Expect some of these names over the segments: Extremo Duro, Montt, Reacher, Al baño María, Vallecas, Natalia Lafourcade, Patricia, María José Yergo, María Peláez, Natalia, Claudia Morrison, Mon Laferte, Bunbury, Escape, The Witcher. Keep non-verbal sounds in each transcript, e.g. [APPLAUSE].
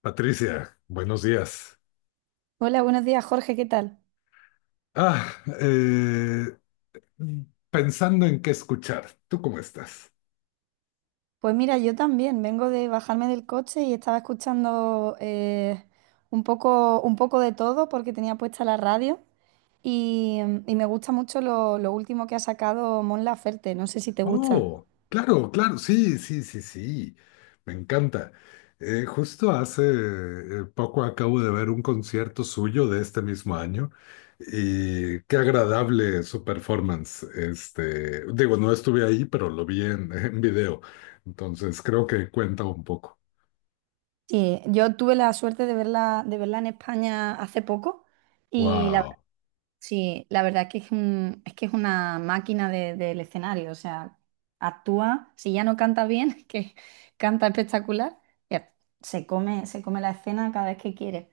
Patricia, buenos días. Hola, buenos días, Jorge, ¿qué tal? Ah, eh, pensando en qué escuchar. ¿Tú cómo estás? Pues mira, yo también vengo de bajarme del coche y estaba escuchando un poco de todo porque tenía puesta la radio y y me gusta mucho lo último que ha sacado Mon Laferte, no sé si te gusta. Oh, claro, claro, sí, sí, sí, sí. Me encanta. Justo hace poco acabo de ver un concierto suyo de este mismo año y qué agradable su performance. Este, digo, no estuve ahí, pero lo vi en, [LAUGHS] en video. Entonces creo que cuenta un poco. Sí, yo tuve la suerte de verla en España hace poco y la Wow. sí, la verdad que es que es una máquina del escenario, o sea, actúa, si ya no canta bien, [LAUGHS] que canta espectacular, ya, se come la escena cada vez que quiere.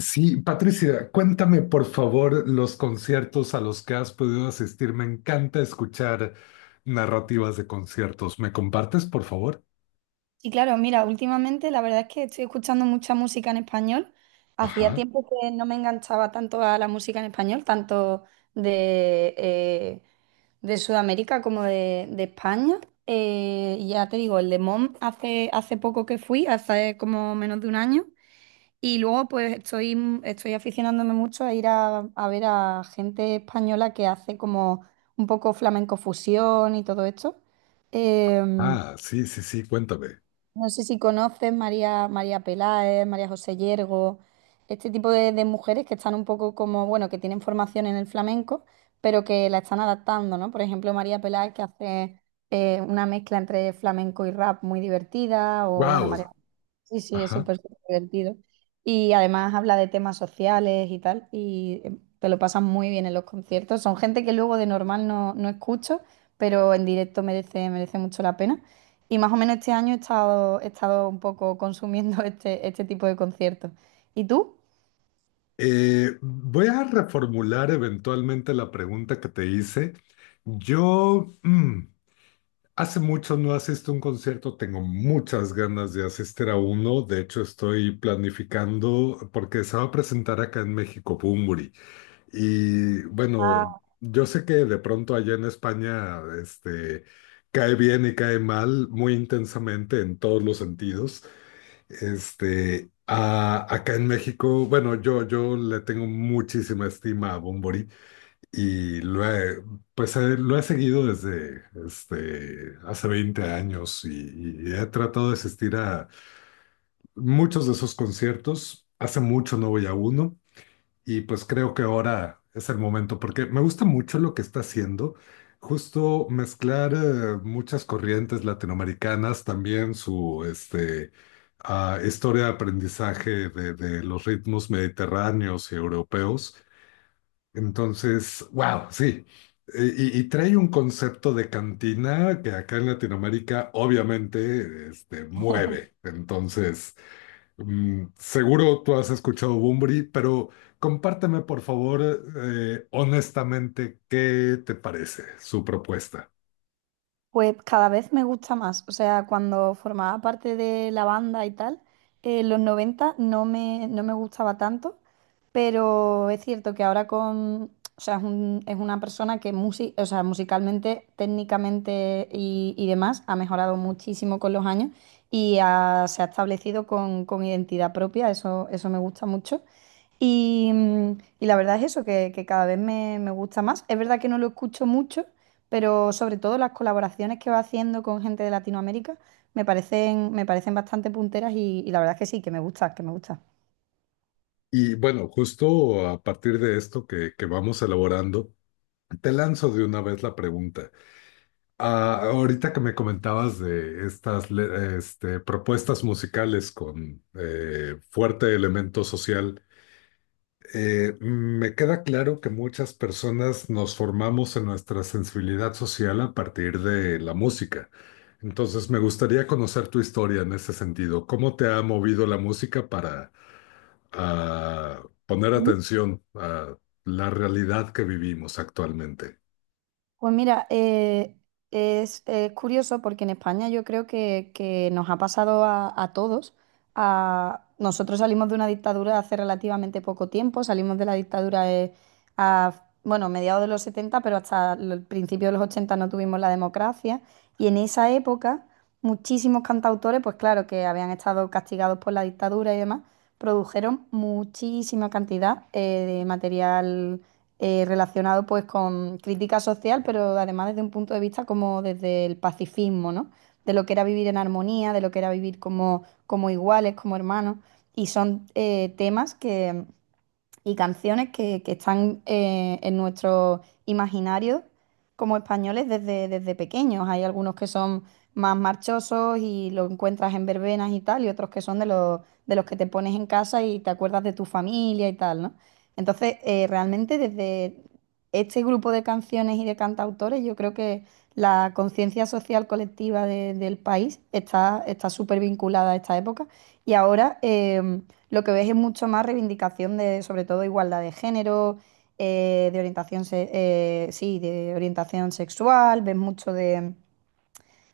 Sí, Patricia, cuéntame por favor los conciertos a los que has podido asistir. Me encanta escuchar narrativas de conciertos. ¿Me compartes, por favor? Sí, claro, mira, últimamente la verdad es que estoy escuchando mucha música en español. Hacía Ajá. tiempo que no me enganchaba tanto a la música en español, tanto de, eh, de Sudamérica como de España. Ya te digo, el de Mom hace, hace poco que fui, hace como menos de un año. Y luego pues estoy, estoy aficionándome mucho a ir a ver a gente española que hace como un poco flamenco fusión y todo esto. Em, Ah, sí, sí, sí, cuéntame. no sé si conoces María, María Peláez, María José Yergo, este tipo de mujeres que están un poco como, bueno, que tienen formación en el flamenco, pero que la están adaptando, ¿no? Por ejemplo, María Peláez que hace una mezcla entre flamenco y rap muy divertida, o bueno, Wow. María. Sí, sí, es Ajá. súper, súper divertido. Y además habla de temas sociales y tal, y te lo pasan muy bien en los conciertos. Son gente que luego de normal no, no escucho, pero en directo merece, merece mucho la pena. Y más o menos este año he estado un poco consumiendo [LAUGHS] este tipo de conciertos. ¿Y tú? Voy a reformular eventualmente la pregunta que te hice. Yo mm, hace mucho no asisto a un concierto, tengo muchas ganas de asistir a uno. De hecho, estoy planificando porque se va a presentar acá en México Bunbury. Y bueno, yo sé que de pronto allá en España, este, cae bien y cae mal muy intensamente en todos los sentidos. Este, acá en México, bueno, yo le tengo muchísima estima a Bunbury y lo he, pues, lo he seguido desde este, hace 20 años y he tratado de asistir a muchos de esos conciertos. Hace mucho no voy a uno. Y pues creo que ahora es el momento, porque me gusta mucho lo que está haciendo, justo mezclar muchas corrientes latinoamericanas, también su este, historia de aprendizaje de los ritmos mediterráneos y europeos. Entonces, wow, sí. Y, y trae un concepto de cantina que acá en Latinoamérica obviamente este, mueve. Entonces... Mm, seguro tú has escuchado Bunbury, pero compárteme por favor honestamente qué te parece su propuesta. Pues cada vez me gusta más. O sea, cuando formaba parte de la banda y tal, los 90 no me, no me gustaba tanto, pero es cierto que ahora con... O sea, es una persona o sea, musicalmente, técnicamente y demás ha mejorado muchísimo con los años y se ha establecido con identidad propia. Eso me gusta mucho. Y y la verdad es eso, que cada vez me, me gusta más. Es verdad que no lo escucho mucho, pero sobre todo las colaboraciones que va haciendo con gente de Latinoamérica me parecen bastante punteras y la verdad es que sí, que me gusta, que me gusta. Y bueno, justo a partir de esto que vamos elaborando, te lanzo de una vez la pregunta. Ah, ahorita que me comentabas de estas este, propuestas musicales con fuerte elemento social, me queda claro que muchas personas nos formamos en nuestra sensibilidad social a partir de la música. Entonces, me gustaría conocer tu historia en ese sentido. ¿Cómo te ha movido la música para poner atención a la realidad que vivimos actualmente? Pues mira, es curioso porque en España yo creo que nos ha pasado a todos. Nosotros salimos de una dictadura hace relativamente poco tiempo, salimos de la dictadura a, bueno, mediados de los 70, pero hasta el principio de los 80 no tuvimos la democracia. Y en esa época, muchísimos cantautores, pues claro, que habían estado castigados por la dictadura y demás, produjeron muchísima cantidad de material relacionado pues con crítica social, pero además desde un punto de vista como desde el pacifismo, ¿no? De lo que era vivir en armonía, de lo que era vivir como, como iguales, como hermanos. Y son temas que y canciones que están en nuestro imaginario como españoles desde, desde pequeños. Hay algunos que son más marchosos y lo encuentras en verbenas y tal, y otros que son de los que te pones en casa y te acuerdas de tu familia y tal, ¿no? Entonces, realmente desde este grupo de canciones y de cantautores, yo creo que la conciencia social colectiva del país está está súper vinculada a esta época. Y ahora, lo que ves es mucho más reivindicación de, sobre todo, igualdad de género, de orientación, sí, de orientación sexual, ves mucho de,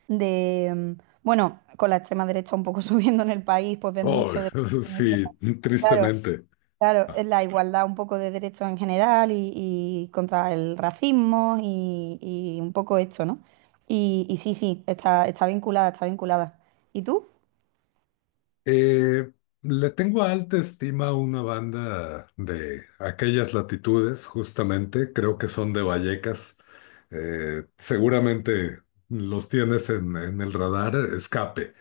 de, mm, bueno, con la extrema derecha un poco [LAUGHS] subiendo en el país, pues ves Oh, mucho de... [LAUGHS] sí, Claro, tristemente. claro, es la igualdad un poco de derechos en general y contra el racismo y un poco esto, ¿no? Y sí, sí, está, está vinculada, está vinculada. ¿Y tú? Eh, le tengo alta estima a una banda de aquellas latitudes, justamente, creo que son de Vallecas. Seguramente los tienes en el radar, Escape.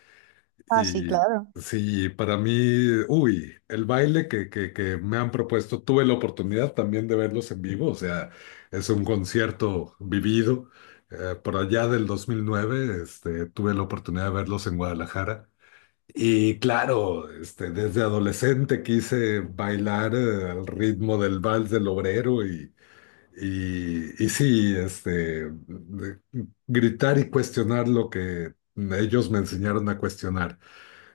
Ah, sí, Y claro. sí, para mí, uy, el baile que me han propuesto, tuve la oportunidad también de verlos en vivo, o sea, es un concierto vivido. Por allá del 2009, este, tuve la oportunidad de verlos en Guadalajara. Y claro, este, desde adolescente quise bailar al ritmo del vals del obrero y, y sí, este, gritar y cuestionar lo que ellos me enseñaron a cuestionar.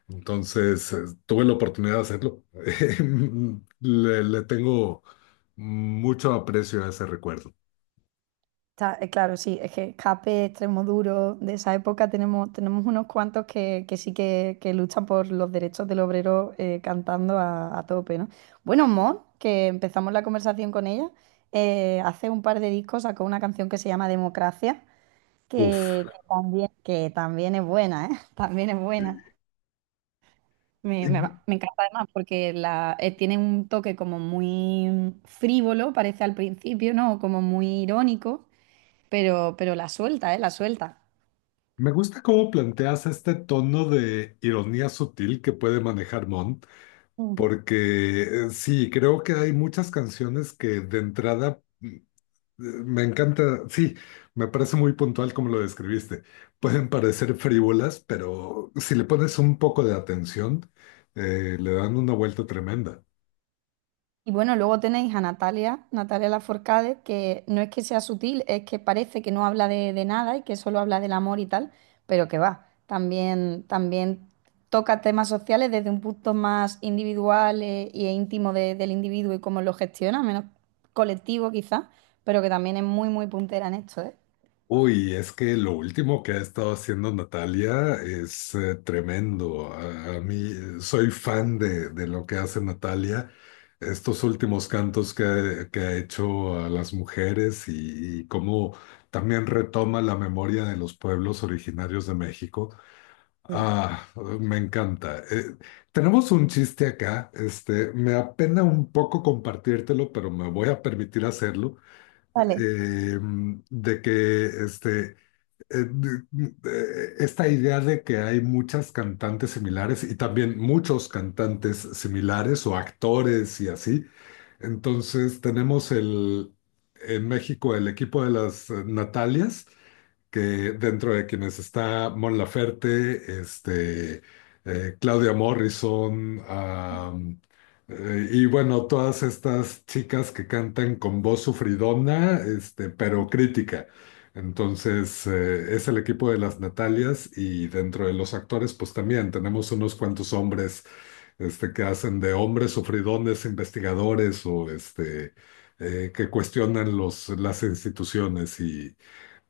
Entonces, tuve la oportunidad de hacerlo. [LAUGHS] Le tengo mucho aprecio a ese recuerdo. Claro, sí, es que Escape, Extremo Duro, de esa época tenemos, tenemos unos cuantos que sí que luchan por los derechos del obrero cantando a tope, ¿no? Bueno, Mon, que empezamos la conversación con ella, hace un par de discos sacó una canción que se llama Democracia, Uf. Que también es buena, ¿eh? [LAUGHS] También es Y buena. Me encanta además porque la, tiene un toque como muy frívolo, parece al principio, ¿no? Como muy irónico pero la suelta, ¿eh? La suelta. me gusta cómo planteas este tono de ironía sutil que puede manejar Montt. Ujú. Porque sí, creo que hay muchas canciones que de entrada me encanta, sí, me parece muy puntual como lo describiste. Pueden parecer frívolas, pero si le pones un poco de atención, le dan una vuelta tremenda. Y bueno, luego tenéis a Natalia, Natalia Lafourcade, que no es que sea sutil, es que parece que no habla de nada y que solo habla del amor y tal, pero que va, también, también toca temas sociales desde un punto más individual e íntimo del individuo y cómo lo gestiona, menos colectivo quizás, pero que también es muy, muy puntera en esto, ¿eh? Uy, es que lo último que ha estado haciendo Natalia es tremendo. A mí soy fan de lo que hace Natalia. Estos últimos cantos que ha hecho a las mujeres y cómo también retoma la memoria de los pueblos originarios de México. Ah, me encanta. Tenemos un chiste acá. Este, me apena un poco compartírtelo, pero me voy a permitir hacerlo. Vale. eh, de que este eh, esta idea de que hay muchas cantantes similares y también muchos cantantes similares o actores y así. Entonces tenemos el, en México el equipo de las Natalias que dentro de quienes está Mon Laferte, este, Claudia Morrison, y bueno, todas estas chicas que cantan con voz sufridona, este, pero crítica. Entonces, es el equipo de las Natalias y dentro de los actores, pues también tenemos unos cuantos hombres este, que hacen de hombres sufridones, investigadores o este, que cuestionan los, las instituciones y,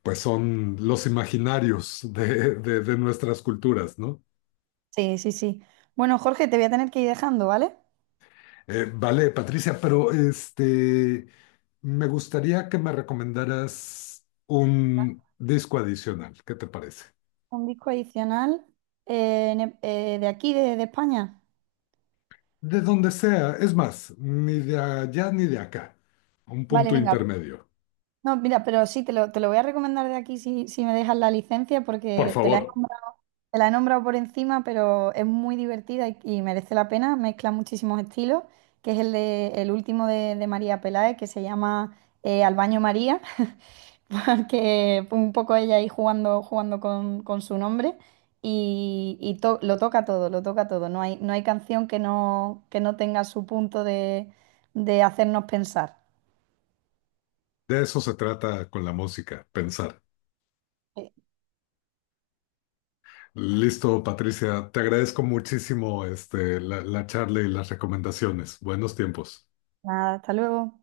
pues son los imaginarios de, de nuestras culturas, ¿no? Sí, sí, sí. Bueno, Jorge, te voy a tener que ir dejando, ¿vale? Vale, Patricia, pero este, me gustaría que me recomendaras un disco adicional, ¿qué te parece? Un disco adicional de aquí, de España. De donde sea, es más, ni de allá ni de acá, un Vale, sí, punto venga. intermedio. No, mira, pero sí, te lo voy a recomendar de aquí si, si me dejas la licencia, Por porque te la favor, he nombrado, te la he nombrado por encima, pero es muy divertida y merece la pena. Mezcla muchísimos estilos, que es el, de, el último de María Peláez, que se llama Al baño María. [LAUGHS] [LAUGHS] Porque fue un poco ella ahí jugando, jugando con su nombre y, lo toca todo, lo toca todo. No hay, no hay canción que no tenga su punto de hacernos pensar. de eso se trata con la música, pensar. Eh, Listo, Patricia, te agradezco muchísimo este, la charla y las recomendaciones. Buenos tiempos. Nada, hasta luego.